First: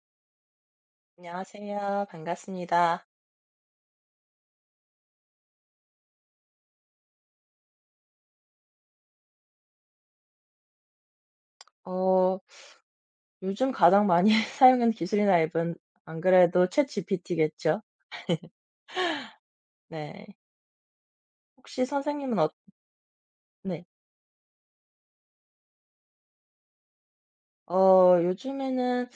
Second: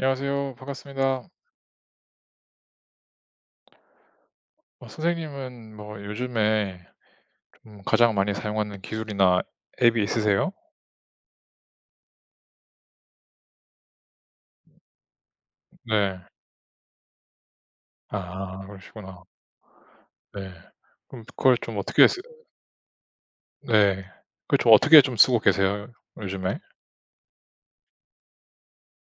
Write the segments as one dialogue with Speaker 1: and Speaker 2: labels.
Speaker 1: 안녕하세요. 반갑습니다.
Speaker 2: 안녕하세요. 반갑습니다.
Speaker 1: 선생님은 뭐 요즘에 좀 가장 많이 사용하는 기술이나 앱이 있으세요?
Speaker 2: 어 요즘 가장 많이 사용하는 기술이나 앱은 안
Speaker 1: 네.
Speaker 2: 그래도 챗GPT겠죠?
Speaker 1: 아 그러시구나.
Speaker 2: 네.
Speaker 1: 네. 그럼 그걸 좀
Speaker 2: 혹시
Speaker 1: 어떻게 쓰.
Speaker 2: 선생님은 네.
Speaker 1: 네. 그걸 좀 어떻게 좀 쓰고 계세요 요즘에?
Speaker 2: 요즘에는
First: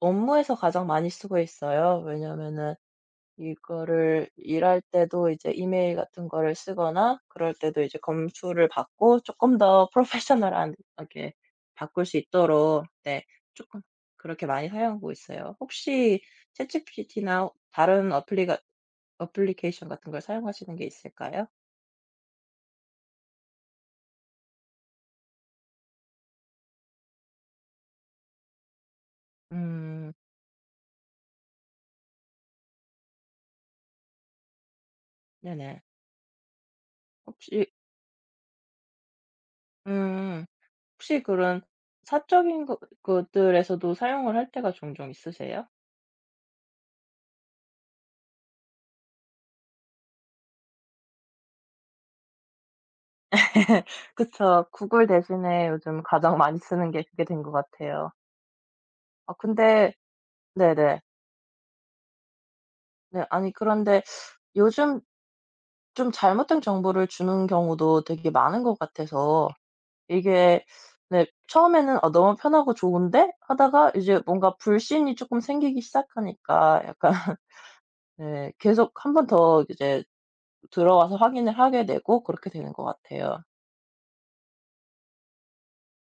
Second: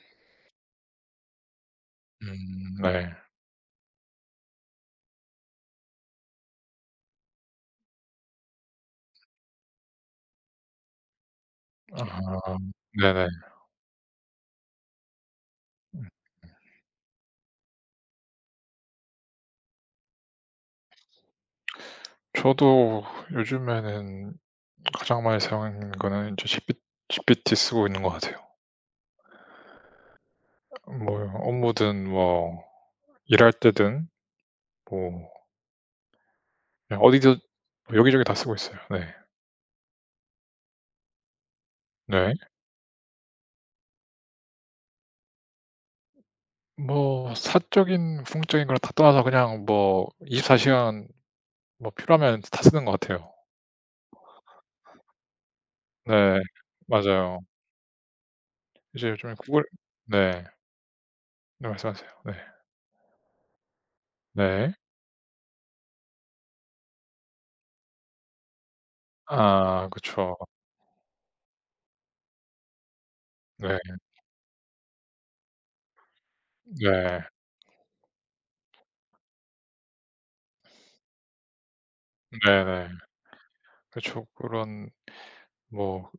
Speaker 2: 업무에서 가장 많이 쓰고 있어요. 왜냐면은
Speaker 1: 네.
Speaker 2: 이거를 일할 때도 이제 이메일 같은 거를 쓰거나 그럴 때도 이제 검수를 받고 조금 더 프로페셔널한 하게 바꿀 수
Speaker 1: 아
Speaker 2: 있도록, 네,
Speaker 1: 네네.
Speaker 2: 조금 그렇게 많이 사용하고 있어요.
Speaker 1: 음.
Speaker 2: 혹시 챗GPT나 다른 어플리가 어플리케이션 같은 걸 사용하시는 게 있을까요?
Speaker 1: 저도 요즘에는 가장 많이 사용하는 거는 이제 GPT 쓰고 있는 것 같아요.
Speaker 2: 음.
Speaker 1: 뭐 업무든 뭐 일할 때든 뭐
Speaker 2: 네네.
Speaker 1: 그냥 어디서
Speaker 2: 혹시
Speaker 1: 여기저기 다 쓰고 있어요. 네.
Speaker 2: 음 혹시 그런
Speaker 1: 네.
Speaker 2: 사적인 것 것들에서도 사용을 할 때가 종종 있으세요?
Speaker 1: 뭐 사적인 궁극적인 걸 다 떠나서 그냥 뭐 24시간 시간 뭐 필요하면 다 쓰는 것 같아요.
Speaker 2: 그쵸. 구글 대신에 요즘 가장
Speaker 1: 네.
Speaker 2: 많이 쓰는 게 그게
Speaker 1: 맞아요.
Speaker 2: 된 것 같아요.
Speaker 1: 이제
Speaker 2: 아
Speaker 1: 요즘에 구글.
Speaker 2: 근데,
Speaker 1: 네.
Speaker 2: 네네.
Speaker 1: 네 말씀하세요. 네.
Speaker 2: 네 아니 그런데
Speaker 1: 네.
Speaker 2: 요즘 좀 잘못된 정보를 주는 경우도 되게 많은 것 같아서
Speaker 1: 아 그쵸.
Speaker 2: 이게, 네, 처음에는 '너무 편하고 좋은데?'
Speaker 1: 네.
Speaker 2: 하다가 이제 뭔가 불신이 조금 생기기 시작하니까 약간
Speaker 1: 네.
Speaker 2: 네 계속 한 번 더 이제 들어와서 확인을 하게 되고 그렇게 되는 것
Speaker 1: 네네.
Speaker 2: 같아요.
Speaker 1: 그쵸. 그런 뭐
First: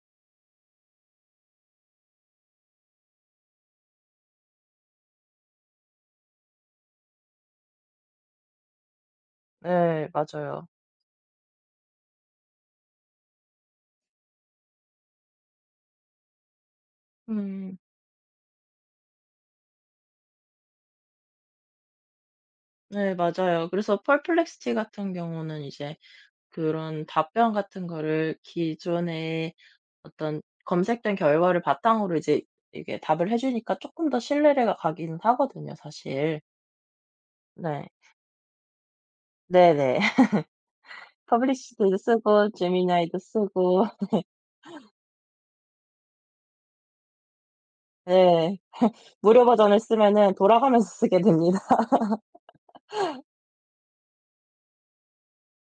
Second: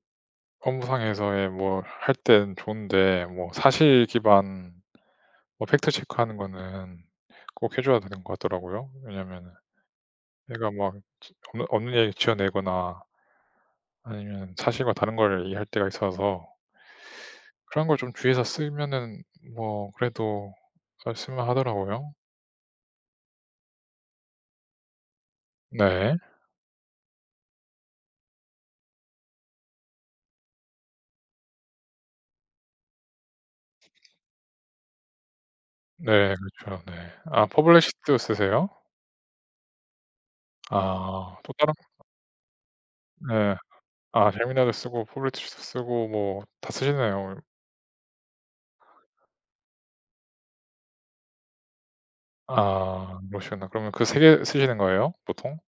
Speaker 1: 업무상에서의 뭐 할 땐 좋은데 뭐 사실 기반 뭐 팩트 체크하는 거는 꼭 해 줘야 되는 것 같더라고요. 왜냐면은
Speaker 2: 네 맞아요.
Speaker 1: 내가 막 지 없는 얘기 지어내거나 아니면 사실과 다른 걸 얘기할 때가 있어서
Speaker 2: 음.
Speaker 1: 그런 걸 좀 주의해서 쓰면은 뭐 그래도 잘 쓸만하더라고요.
Speaker 2: 네 맞아요. 그래서 펄플렉 p 티 같은 경우는 이제
Speaker 1: 네.
Speaker 2: 그런 답변 같은 거를 기존에 어떤 검색된 결과를 바탕으로 이제 이게 답을 해 주니까 조금 더 신뢰가 가기는 하거든요
Speaker 1: 네
Speaker 2: 사실.
Speaker 1: 그렇죠. 네. 아 퍼블리
Speaker 2: 네.
Speaker 1: 시트 쓰세요?
Speaker 2: 네네. 퍼
Speaker 1: 아
Speaker 2: 블리
Speaker 1: 또 다른.
Speaker 2: 시도 쓰고 제미나이도
Speaker 1: 네.
Speaker 2: 쓰고.
Speaker 1: 아 젤미나도 쓰고 퍼블리시트 쓰고 뭐 다 쓰시네요.
Speaker 2: 네. 무료 버전을 쓰면은 돌아가면서 쓰게 됩니다.
Speaker 1: 아 그러시구나. 그러면 그 세 개 쓰시는 거예요 보통?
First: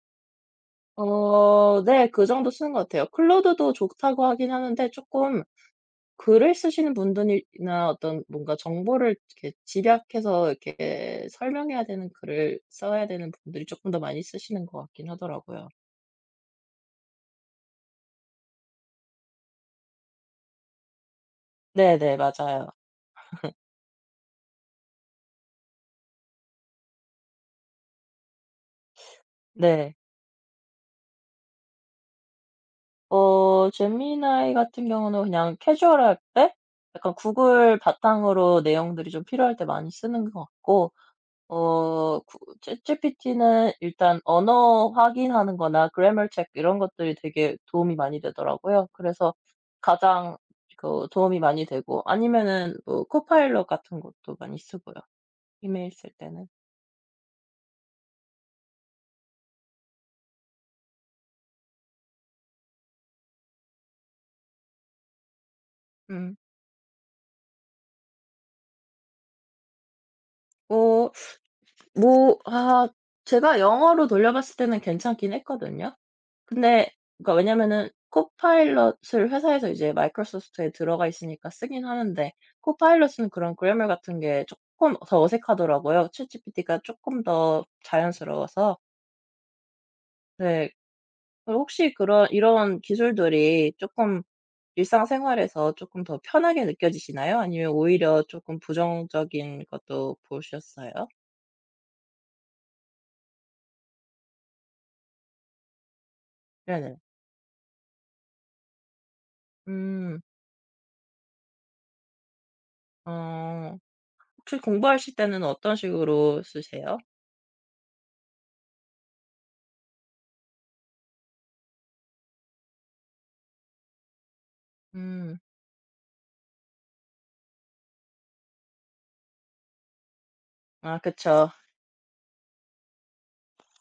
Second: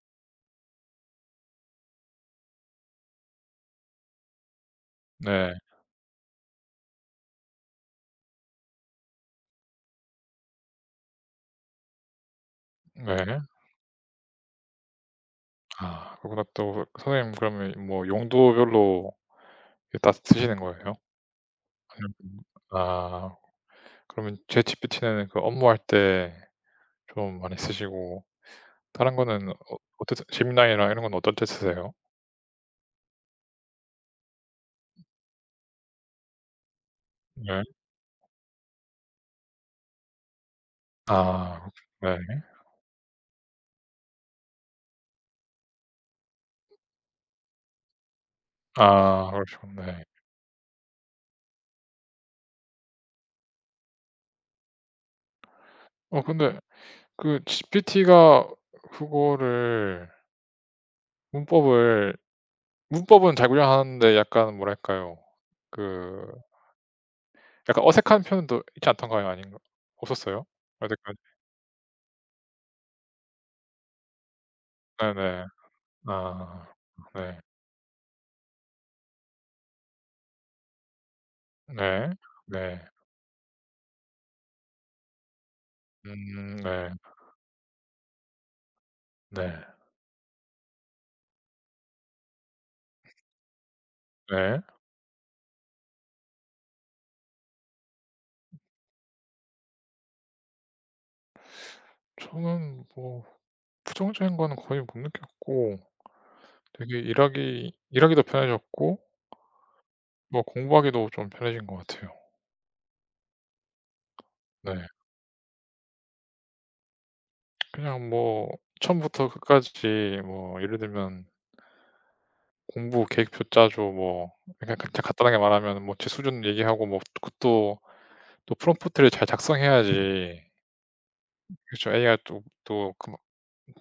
Speaker 2: 네. 그 정도 쓰는 것 같아요. 클로드도 좋다고 하긴 하는데 조금,
Speaker 1: 네.
Speaker 2: 글을 쓰시는 분들이나 어떤 뭔가 정보를 이렇게 집약해서 이렇게 설명해야 되는 글을 써야 되는
Speaker 1: 네.
Speaker 2: 분들이 조금 더 많이 쓰시는 것 같긴 하더라고요.
Speaker 1: 아 그러고 나 또 선생님, 그러면 뭐 용도별로 다 쓰시는 거예요? 음.
Speaker 2: 네네. 맞아요.
Speaker 1: 아 그러면 챗GPT는 그 업무할 때 좀 많이 쓰시고 다른 거는 어,
Speaker 2: 네.
Speaker 1: 어떠세, 제미나이나 이런 건 어떤 때 쓰세요?
Speaker 2: 제미나이 같은 경우는 그냥 캐주얼할 때 약간
Speaker 1: 네.
Speaker 2: 구글 바탕으로 내용들이 좀 필요할 때 많이 쓰는 것 같고,
Speaker 1: 아
Speaker 2: 어
Speaker 1: 그렇군요. 네.
Speaker 2: 챗GPT는 일단 언어 확인하는 거나 grammar check 이런 것들이 되게 도움이 많이
Speaker 1: 아
Speaker 2: 되더라고요. 그래서
Speaker 1: 그렇죠군 네.
Speaker 2: 가장 그 도움이 많이 되고, 아니면은 뭐 코파일 i 같은 것도 많이 쓰고요, 이메일 쓸
Speaker 1: 어
Speaker 2: 때는.
Speaker 1: 근데 그 GPT가 그거를 문법을 문법은 잘 구현하는데 약간 뭐랄까요? 그
Speaker 2: 음.
Speaker 1: 약간 어색한 표현도 있지 않던가요? 아닌가, 없었어요?
Speaker 2: 뭐
Speaker 1: 여태까지?
Speaker 2: 뭐 제가 영어로 돌려봤을 때는 괜찮긴
Speaker 1: 네네.
Speaker 2: 했거든요.
Speaker 1: 아
Speaker 2: 근데 그러니까
Speaker 1: 네.
Speaker 2: 왜냐면은 코파일럿을 회사에서 이제 마이크로소프트에 들어가 있으니까 쓰긴
Speaker 1: 네.
Speaker 2: 하는데,
Speaker 1: 네.
Speaker 2: 코파일럿은 그런 그 r a 같은 게 쪼끔 더 어색하더라고요, 챗GPT가
Speaker 1: 네.
Speaker 2: 쪼끔 더 자연스러워서.
Speaker 1: 네.
Speaker 2: 네. 그럼 혹시 그런 이런 기술들이 쪼끔
Speaker 1: 네.
Speaker 2: 일상생활에서 쪼끔 더 편하게 느껴지시나요? 아니면 오히려 쪼끔 부정적인 것도 보셨어요?
Speaker 1: 저는 뭐 부정적인 거는 거의 못 느꼈고 되게
Speaker 2: 네네.
Speaker 1: 일하기도 편해졌고
Speaker 2: 음.
Speaker 1: 뭐 공부하기도 좀 편해진 것 같아요.
Speaker 2: 어. 혹시
Speaker 1: 네.
Speaker 2: 공부하실 때는 어떤 식으로 쓰세요?
Speaker 1: 그냥 뭐 처음부터 끝까지 뭐 예를 들면 공부 계획표 짜줘 뭐 그냥 간단하게
Speaker 2: 음.
Speaker 1: 말하면 뭐 제 수준 얘기하고 뭐 그것도 또 프롬프트를 잘 작성해야지.
Speaker 2: 아 그쵸.
Speaker 1: 그쵸. AI가 또 그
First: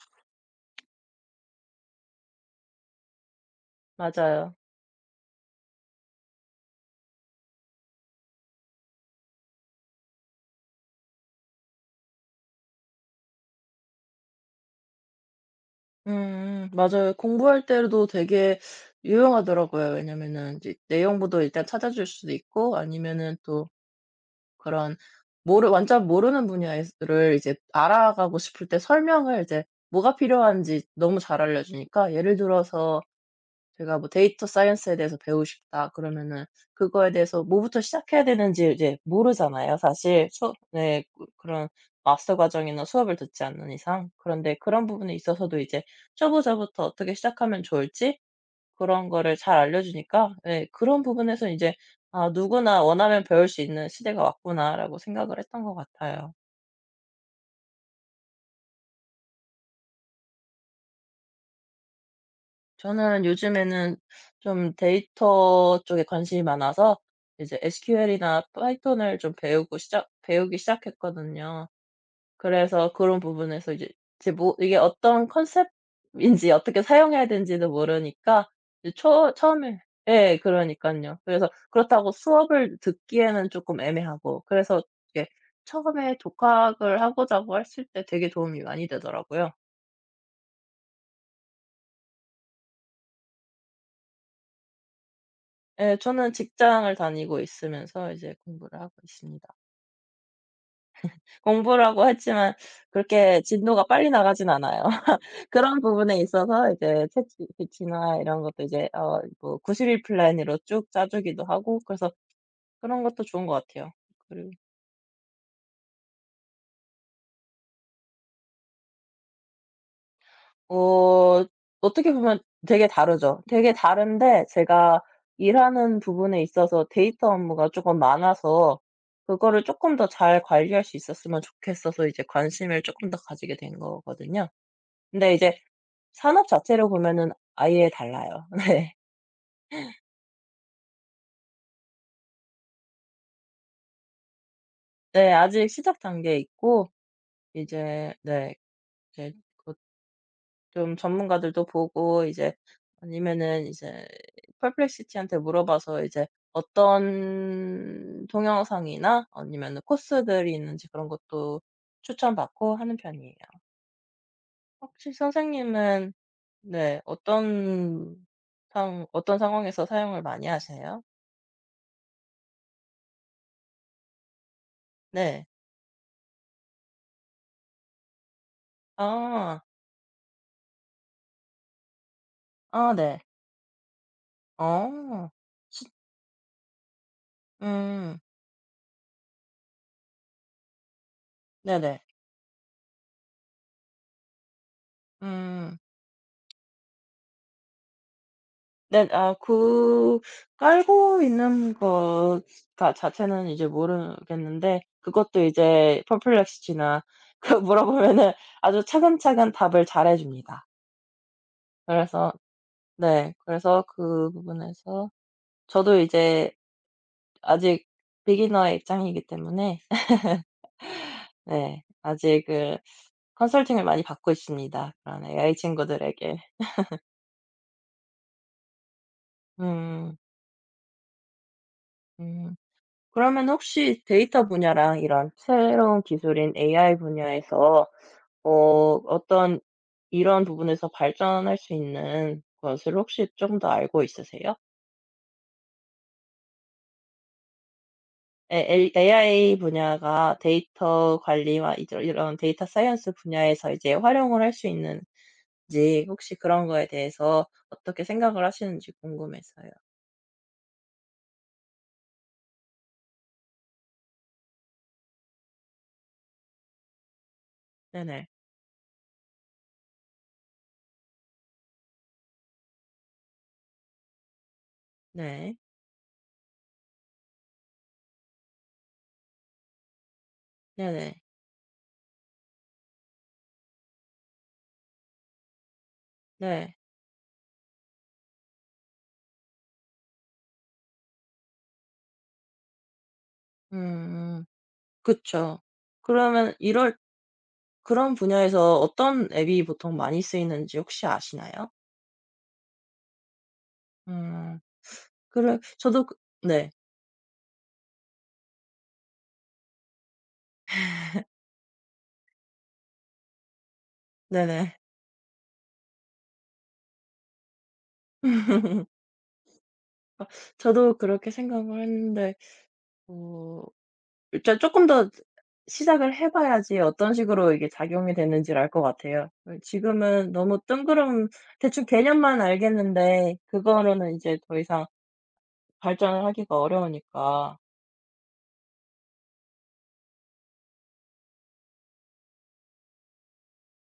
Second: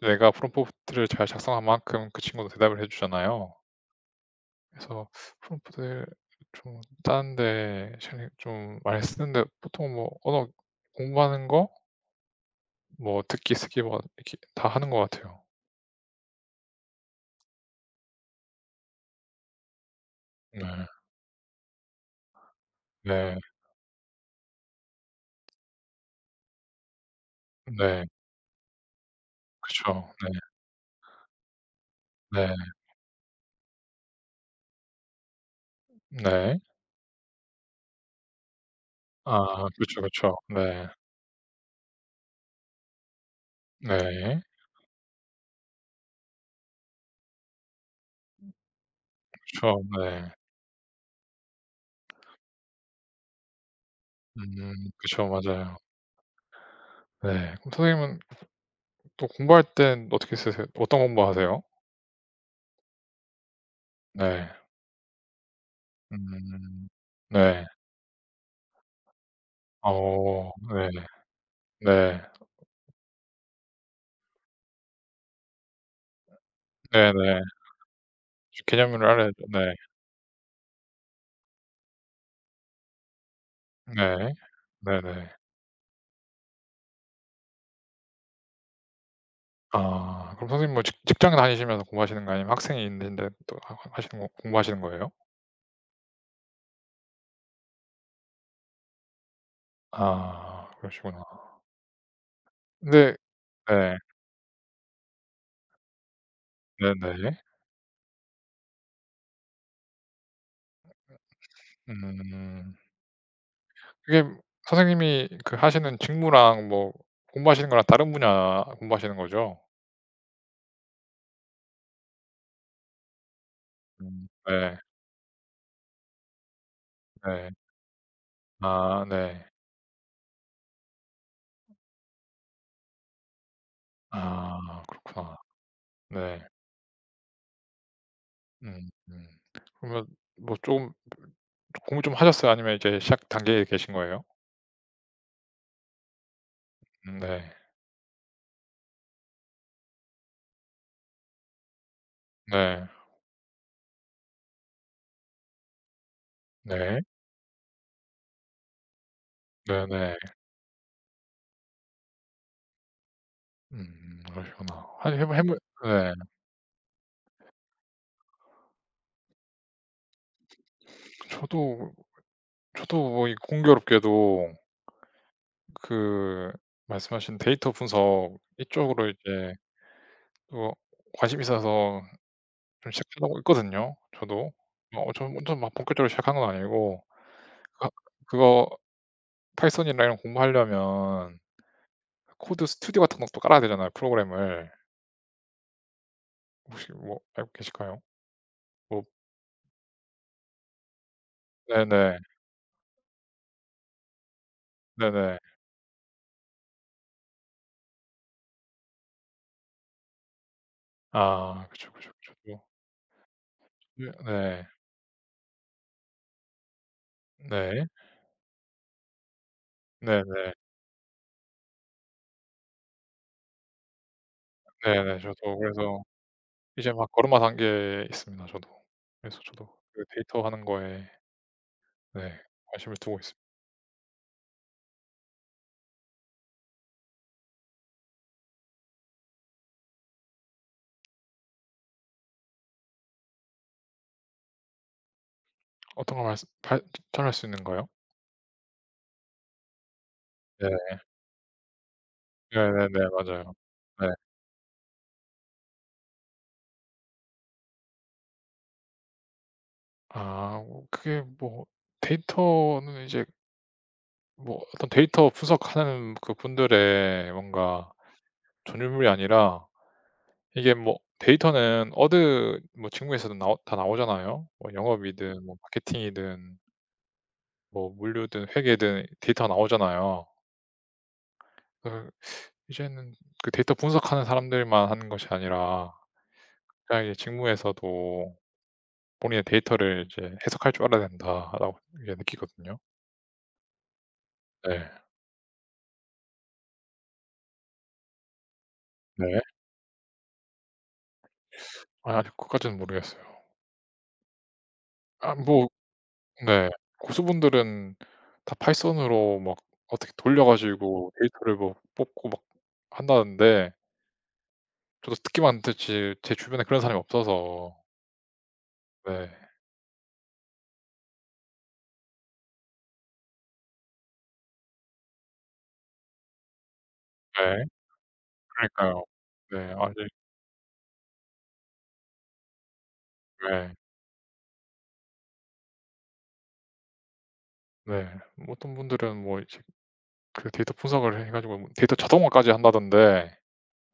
Speaker 1: 내가 프롬프트를 잘 작성한 만큼 그 친구도 대답을 해 주잖아요.
Speaker 2: 맞아요.
Speaker 1: 그래서 프롬프트를 좀짜데시좀 많이 쓰는데 보통 뭐 언어 공부하는 거 뭐 듣기, 쓰기 뭐 이렇게 다 하는 것 같아요.
Speaker 2: 맞아요. 공부할 때도 되게 유용하더라고요. 왜냐면은
Speaker 1: 네.
Speaker 2: 이제 내용부도 일단 찾아줄 수도 있고 아니면은
Speaker 1: 네.
Speaker 2: 또 그런 모르 완전 모르는 분야를 이제
Speaker 1: 네.
Speaker 2: 알아가고 싶을 때 설명을 이제
Speaker 1: 그쵸.
Speaker 2: 뭐가 필요한지 너무 잘 알려 주니까. 예를
Speaker 1: 네. 네.
Speaker 2: 들어서 제가 뭐 데이터 사이언스에 대해서 배우고 싶다 그러면은
Speaker 1: 네.
Speaker 2: 그거에 대해서 뭐부터 시작해야 되는지 이제
Speaker 1: 아
Speaker 2: 모르잖아요
Speaker 1: 그쵸,
Speaker 2: 사실.
Speaker 1: 그쵸.
Speaker 2: 수
Speaker 1: 네.
Speaker 2: 네, 그런 마스터 과정이나 수업을 듣지 않는 이상.
Speaker 1: 네.
Speaker 2: 그런데 그런 부분에 있어서도 이제 초보자부터 어떻게 시작하면 좋을지 그런 거를 잘
Speaker 1: 그쵸.
Speaker 2: 알려
Speaker 1: 네.
Speaker 2: 주니까, 네, 그런 부분에서 이제 '아, 누구나 원하면 배울 수 있는 시대가 왔구나.'라고
Speaker 1: 그쵸.
Speaker 2: 생각을 했던 것
Speaker 1: 맞아요.
Speaker 2: 같아요.
Speaker 1: 네. 그럼 선생님은 또 공부할 땐 어떻게 쓰세요? 어떤 공부하세요?
Speaker 2: 저는 요즘에는
Speaker 1: 네.
Speaker 2: 좀 데이터 쪽에 관심이
Speaker 1: 음.
Speaker 2: 많아서 이제
Speaker 1: 네.
Speaker 2: SQL이나 파이썬을 좀 배우고 시작
Speaker 1: 어.
Speaker 2: 배우기
Speaker 1: 네.
Speaker 2: 시작했거든요.
Speaker 1: 네.
Speaker 2: 그래서 그런 부분에서 이제, 뭐 이게 어떤 컨셉인지 어떻게 사용해야
Speaker 1: 네네.
Speaker 2: 되는지도 모르니까 이제
Speaker 1: 개념을
Speaker 2: 초
Speaker 1: 알아야죠. 네.
Speaker 2: 처음에, 예 그러니깐요. 그래서 그렇다고 수업을 듣기에는 조금
Speaker 1: 네.
Speaker 2: 애매하고, 그래서 이게
Speaker 1: 네네.
Speaker 2: 처음에 독학을 하고자 고 했을 때 되게 도움이 많이 되더라고요.
Speaker 1: 아 그럼 선생님 뭐 직 직장 다니시면서 공부하시는 거 아니면 학생이신데 또 하 하시는 거 공부하시는 거예요?
Speaker 2: 예. 저는 직장을 다니고 있으면서 이제 공부를 하고 있습니다.
Speaker 1: 아 그러시구나.
Speaker 2: 공부라고 했지만
Speaker 1: 근데.
Speaker 2: 그렇게 진도가
Speaker 1: 네.
Speaker 2: 빨리 나가진 않아요. 그런 부분에 있어서 이제 챗
Speaker 1: 네네.
Speaker 2: 지 p 나 이런 것도 이제 뭐9 1일 플랜으로 쭉 짜 주기도 하고, 그래서
Speaker 1: 음.
Speaker 2: 그런 것도 좋은 것 같아요.
Speaker 1: 그게
Speaker 2: 그리고
Speaker 1: 선생님이 그 하시는 직무랑 뭐 공부하시는 거랑 다른 분야 공부하시는 거죠?
Speaker 2: 어 어떻게 보면 되게 다르죠. 되게 다른데
Speaker 1: 네.
Speaker 2: 제가 일하는 부분에 있어서 데이터
Speaker 1: 네.
Speaker 2: 업무가 조금 많아서
Speaker 1: 아 네.
Speaker 2: 그거를 조금 더 잘 관리할 수 있었으면 좋겠어서 이제 관심을 조금 더 가지게 된 거거든요.
Speaker 1: 아
Speaker 2: 근데
Speaker 1: 그렇구나.
Speaker 2: 이제
Speaker 1: 네.
Speaker 2: 산업 자체를 보면은 아예 달라요.
Speaker 1: 음
Speaker 2: 네.
Speaker 1: 음. 그러면 뭐 좀 공부 좀 하셨어요? 아니면 이제 시작 단계에 계신 거예요?
Speaker 2: 네. 아직 시작 단계에 있고
Speaker 1: 네.
Speaker 2: 이제. 네. 이제 그 좀 전문가들도 보고, 이제
Speaker 1: 네.
Speaker 2: 아니면은 이제 p 플렉시티한테 물어봐서 이제
Speaker 1: 네.
Speaker 2: 어떤 동영상이나 아니면은
Speaker 1: 네네.
Speaker 2: 코스들이 있는지 그런 것도 추천받고 하는 편이에요.
Speaker 1: 그러시구나.
Speaker 2: 혹시
Speaker 1: 아니 해물.
Speaker 2: 선생님은,
Speaker 1: 네.
Speaker 2: 네, 어떤 상황에서 사용을 많이 하세요?
Speaker 1: 저도 저도 뭐 이 공교롭게도
Speaker 2: 네.
Speaker 1: 그 말씀하신 데이터 분석 이쪽으로 이제
Speaker 2: 아.
Speaker 1: 또 관심이 있어서 좀
Speaker 2: 아 네.
Speaker 1: 시작하려고 있거든요 저도. 어
Speaker 2: 어.
Speaker 1: 좀 완전 막 본격적으로 시작한 건 아니고 그거
Speaker 2: 음.
Speaker 1: 그거 파이썬이나 이런 공부하려면
Speaker 2: 네네.
Speaker 1: 코드 스튜디오 같은 것도 깔아야 되잖아요 프로그램을.
Speaker 2: 음.
Speaker 1: 혹시 뭐 알고 계실까요? 뭐.
Speaker 2: 네. 아 그 깔고 있는
Speaker 1: 네네.
Speaker 2: 것 가 자체는 이제 모르겠는데,
Speaker 1: 네네.
Speaker 2: 그것도 이제 퍼플렉시 l 나 그 물어보면은 아주 차근차근 답을 잘해 줍니다.
Speaker 1: 아 그쵸, 그쵸,
Speaker 2: 그래서
Speaker 1: 그쵸. 뭐.
Speaker 2: 네. 그래서
Speaker 1: 네
Speaker 2: 그
Speaker 1: 네.
Speaker 2: 부분에서 저도 이제 아직
Speaker 1: 네.
Speaker 2: 비기너의 입장이기 때문에,
Speaker 1: 네네.
Speaker 2: 네, 아직 그 컨설팅을 많이 받고 있습니다,
Speaker 1: 네네.
Speaker 2: 그런 AI
Speaker 1: 저도 그래서
Speaker 2: 친구들에게.
Speaker 1: 이제 막 걸음마 단 계에 있습니다 저도. 그래서 저도 그
Speaker 2: 음.
Speaker 1: 데이터 하는 거에 네
Speaker 2: 음.
Speaker 1: 관심을 두고 있습니다.
Speaker 2: 그러면 혹시 데이터 분야랑 이런 새로운 기술인 AI 분야에서 어 어떤 이런 부분에서 발전할 수 있는 것을 혹시 좀 더 알고 있으세요?
Speaker 1: 어떤 걸 말씀 발 추천할 수 있는가요?
Speaker 2: 예, 에이 AI 분야가
Speaker 1: 네.
Speaker 2: 데이터 관리와 이제 이런 데이터
Speaker 1: 네네네.
Speaker 2: 사이언스
Speaker 1: 맞아요.
Speaker 2: 분야에서 이제
Speaker 1: 네.
Speaker 2: 활용을 할 수 있는지, 혹시 그런 거에 대해서 어떻게 생각을 하시는지 궁금해서요.
Speaker 1: 아 뭐 그게 뭐 데이터는 이제 뭐 어떤 데이터 분석하는 그 분들의 뭔가
Speaker 2: 네네.
Speaker 1: 전유물이 아니라 이게 뭐 데이터는 어느 뭐 직무에서든 나오 다 나오잖아요. 뭐 영업이든 뭐
Speaker 2: 네.
Speaker 1: 마케팅이든 뭐 물류든 회계든 데이터가 나오잖아요.
Speaker 2: 네네.
Speaker 1: 그 이제는 그 데이터 분석하는 사람들만 하는 것이 아니라
Speaker 2: 네.
Speaker 1: 각자의 직무에서도 본인의 데이터를 이제 해석할 줄 알아야 된다라고 이제 느끼거든요.
Speaker 2: 음. 음.
Speaker 1: 네.
Speaker 2: 그쵸. 그러면 이럴 그런 분야에서 어떤
Speaker 1: 네.
Speaker 2: 앱이 보통 많이 쓰이는지 혹시 아시나요?
Speaker 1: 아 아직 그것까지는 모르겠어요.
Speaker 2: 음.
Speaker 1: 아
Speaker 2: 그래
Speaker 1: 뭐.
Speaker 2: 저도 그
Speaker 1: 네.
Speaker 2: 네.
Speaker 1: 고수분들은 다 파이썬으로 막 어떻게 돌려 가지고 데이터를 뭐 뽑고 막 한다는데
Speaker 2: 네네.
Speaker 1: 저도 듣기만 듣지 제 주변에 그런 사람이 없어서. 네.
Speaker 2: 저도 그렇게 생각을 했는데, 어 일단 쪼끔 더 시작을 해 봐야지 어떤 식으로
Speaker 1: 네.
Speaker 2: 이게 작용이 되는지를 알 것
Speaker 1: 그러니까요.
Speaker 2: 같아요.
Speaker 1: 네. 아직.
Speaker 2: 지금은 너무 뜬구름, 대충 개념만 알겠는데
Speaker 1: 네.
Speaker 2: 그거로는 이제 더 이상 발전을 하기가 어려우니까.
Speaker 1: 네. 뭐 어떤 분들은 뭐 이제 그 데이터 분석을 해 가지고 뭐 데이터 자동화까지 한다던데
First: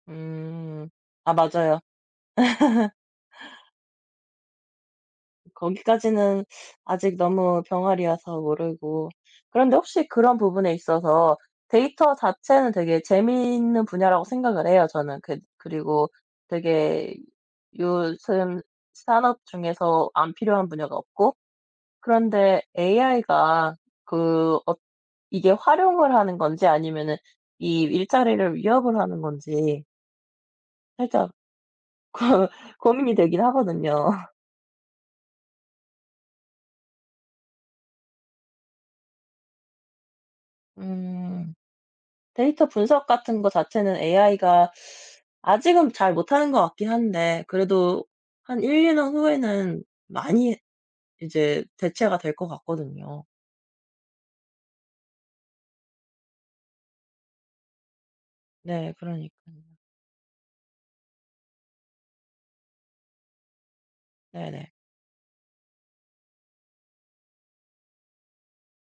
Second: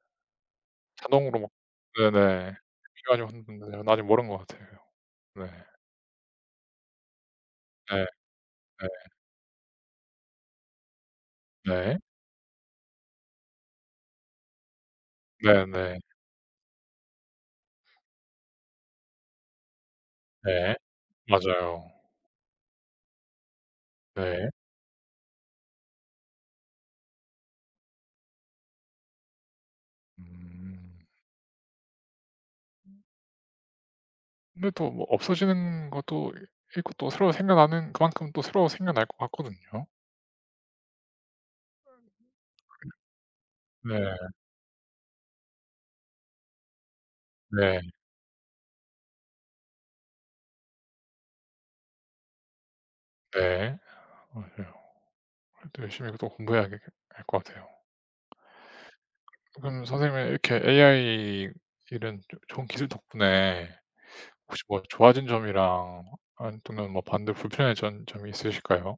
Speaker 2: 음. 아
Speaker 1: 자동으로 막.
Speaker 2: 맞아요.
Speaker 1: 네네. 그래 가지고 하는데 저는 아직 모르는 것 같아요. 네.
Speaker 2: 거기까지는 아직 너무
Speaker 1: 네
Speaker 2: 병아리여서
Speaker 1: 네
Speaker 2: 모르고. 그런데 혹시 그런 부분에 있어서
Speaker 1: 네.
Speaker 2: 데이터 자체는 되게 재미있는 분야라고 생각을 해요 저는.
Speaker 1: 네 네. 네.
Speaker 2: 그리고 되게 요즘 산업 중에서 안 필요한
Speaker 1: 네.
Speaker 2: 분야가 없고,
Speaker 1: 맞아요.
Speaker 2: 그런데 AI가
Speaker 1: 네.
Speaker 2: 그 어 이게 활용을 하는 건지 아니면은 이 일자리를 위협을 하는 건지
Speaker 1: 음.
Speaker 2: 살짝 고민이 되긴 하거든요.
Speaker 1: 근데 또 뭐 없어지는 것도 있고 또 새로 생겨나는 그만큼 또 새로 생겨날 것 같거든요.
Speaker 2: 음. 데이터 분석 같은 거 자체는
Speaker 1: 네.
Speaker 2: AI가 아직은 잘 못하는 것 같긴 한데,
Speaker 1: 네.
Speaker 2: 그래도 한 1-2년 후에는 많이 이제 대체가 될 것 같거든요.
Speaker 1: 네. 맞아요. 그래도 열심히 또 공부해야 되 할 것 같아요.
Speaker 2: 네 그러니깐요.
Speaker 1: 그럼 선생님은 이렇게 AI 이런 조 좋은 기술 덕분에 혹시
Speaker 2: 네네.
Speaker 1: 뭐 좋아진 점이랑 안 또는 뭐 반대 불편해진 점이 있으실까요?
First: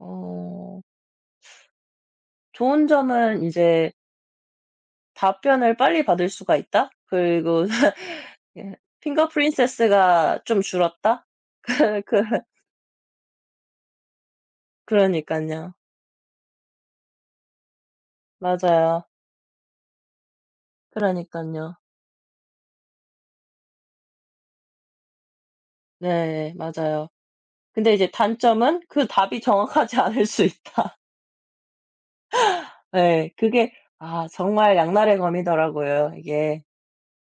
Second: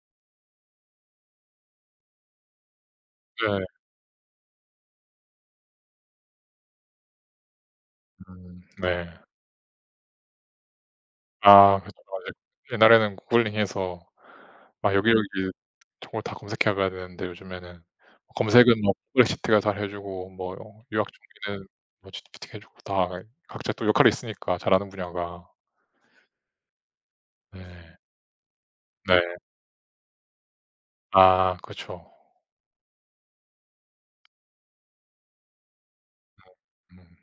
Speaker 2: 어 좋은 점은
Speaker 1: 네.
Speaker 2: 이제 답변을 빨리 받을 수가 있다? 그리고 예,
Speaker 1: 네.
Speaker 2: finger princess가 좀 줄었다?
Speaker 1: 아 그죠.
Speaker 2: 그
Speaker 1: 맞아요. 옛날에는 구글링해서 막 여기저기
Speaker 2: 그러니깐요.
Speaker 1: 정보 다 검색해 가야 되는데 요즘에는 뭐 검색은 뭐
Speaker 2: 맞아요.
Speaker 1: 구글시트가 잘해 주고 뭐유 요약 정리는
Speaker 2: 그러니깐요.
Speaker 1: 뭐 챗GPT가 해 주고 다 각자 또 역할이 있으니까 잘하는 분야가.
Speaker 2: 네 맞아요. 근데
Speaker 1: 네.
Speaker 2: 이제 단점은 그
Speaker 1: 네.
Speaker 2: 답이 정확하지 않을 수 있다.
Speaker 1: 아 그쵸.
Speaker 2: 예. 그게, 아 정말 양날의 검이더라고요 이게.
Speaker 1: 음.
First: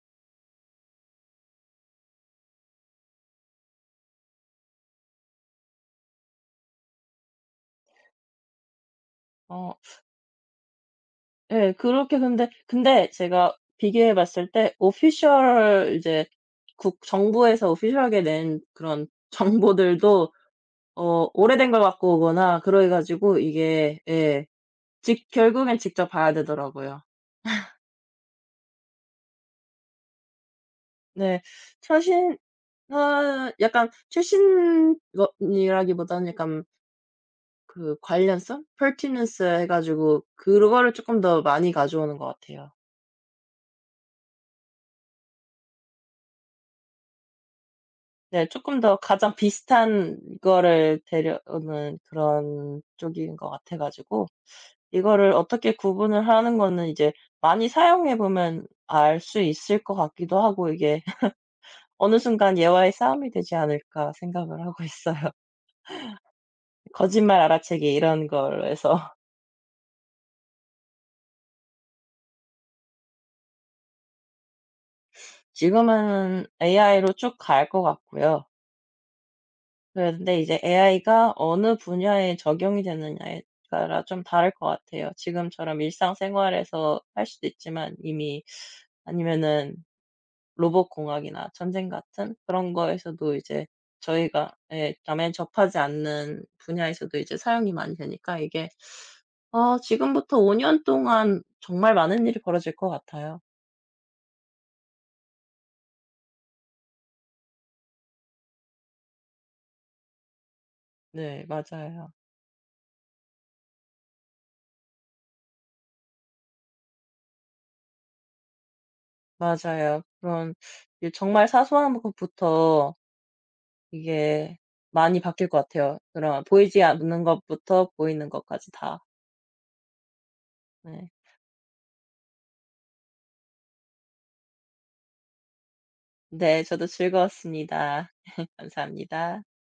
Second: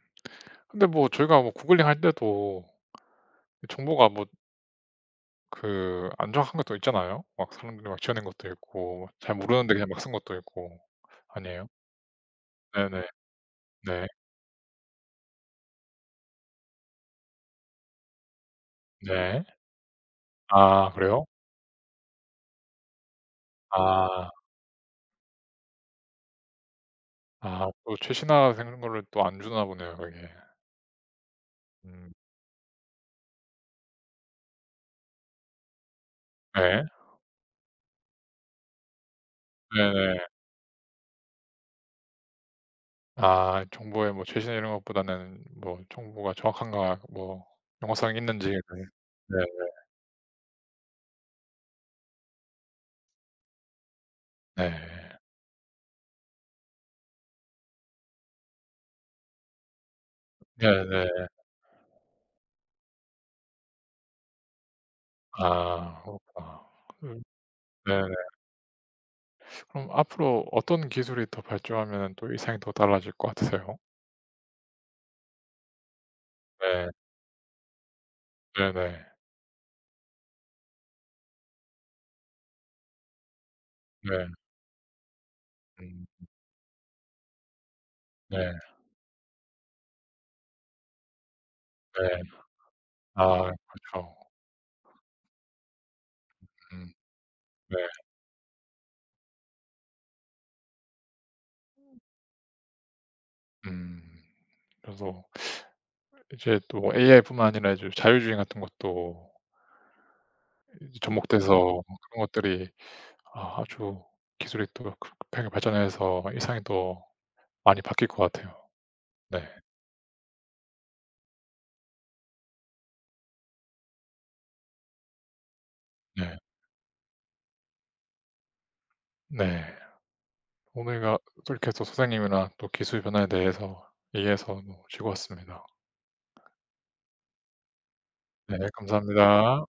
Speaker 1: 근데 뭐 저희가 뭐 구글링할 때도 정보가 뭐 그 안 정확한 것도 있잖아요. 막 사람들이 막 지어낸 것도 있고 잘
Speaker 2: 어
Speaker 1: 모르는데 그냥 막 쓴 것도 있고. 아니에요?
Speaker 2: 예. 그렇게, 근데
Speaker 1: 네네.
Speaker 2: 근데 제가
Speaker 1: 네.
Speaker 2: 비교해 봤을 때 오피셜 이제 국 정부에서 오피셜하게 낸 그런
Speaker 1: 네.
Speaker 2: 정보들도
Speaker 1: 아 그래요?
Speaker 2: 오래된 걸 갖고 오거나 그래 가지고 이게,
Speaker 1: 아.
Speaker 2: 예, 직 결국엔 직접 봐야 되더라고요.
Speaker 1: 아 또 최신화 생 거를 또 안 주나 보네요 그게.
Speaker 2: 네.
Speaker 1: 음.
Speaker 2: 최신 어 약간 최신 것이라기보다는, 약간
Speaker 1: 네.
Speaker 2: 그 관련성? pertinence 해
Speaker 1: 네네.
Speaker 2: 가지고 그거를 조금 더 많이 가져오는 것 같아요.
Speaker 1: 아 정보의 뭐 최신 이런 것보다는 뭐 정보가 정확한가 뭐 정확성이
Speaker 2: 네.
Speaker 1: 있는지 네.
Speaker 2: 조금 더 가장
Speaker 1: 네.
Speaker 2: 비슷한 거를 데려오는 그런 쪽인 것 같아 가지고
Speaker 1: 네.
Speaker 2: 이거를 어떻게 구분을 하는 거는 이제 많이 사용해 보면 알 수 있을 것 같기도 하고 이게
Speaker 1: 네네.
Speaker 2: '어느 순간 얘와의 싸움이 되지 않을까.' 생각을 하고 있어요.
Speaker 1: 아 그렇구나. 음
Speaker 2: 거짓말 알아채기
Speaker 1: 네네.
Speaker 2: 이런 걸로 해서.
Speaker 1: 그럼 앞으로 어떤 기술이 더 발전하면은 또 일상이 더 달라질 것 같으세요?
Speaker 2: 지금은
Speaker 1: 네.
Speaker 2: AI로 쭉 갈 것 같고요.
Speaker 1: 네네.
Speaker 2: 그런데 이제 AI가 어느 분야에 적용이 되느냐에 따라 좀
Speaker 1: 네.
Speaker 2: 다를 것 같아요. 지금처럼
Speaker 1: 네,
Speaker 2: 일상생활에서 할 수도 있지만
Speaker 1: 네.
Speaker 2: 이미, 아니면은 로봇공학이나 전쟁
Speaker 1: 네.
Speaker 2: 같은 그런
Speaker 1: 아
Speaker 2: 거에서도 이제,
Speaker 1: 그렇죠.
Speaker 2: 저희가 남의 접하지 않는
Speaker 1: 음.
Speaker 2: 분야에서도 이제 사용이
Speaker 1: 네.
Speaker 2: 많이 되니까 이게, 지금부터 5년 동안 정말 많은 일이 벌어질 것 같아요.
Speaker 1: 음. 그래서 이제 또 AI뿐만 아니라 이제 자율주행 같은 것도 이제
Speaker 2: 네
Speaker 1: 접목돼서 뭐
Speaker 2: 맞아요.
Speaker 1: 그런 것들이 아 아주 기술이 또 급하게 발전해서 일상이 또 많이 바뀔 것 같아요. 네.
Speaker 2: 맞아요. 그런, 이 정말 사소한 것부터 이게 많이 바뀔 것 같아요.
Speaker 1: 네.
Speaker 2: 그런 보이지 않는 것부터 보이는 것까지 다.
Speaker 1: 네.
Speaker 2: 네.
Speaker 1: 오늘가 또 이렇게 또 선생님이랑 또 기술 변화에 대해서 얘기해서 너무 즐거웠습니다.
Speaker 2: 네 저도 즐거웠습니다.
Speaker 1: 네.
Speaker 2: 감사합니다.
Speaker 1: 감사합니다.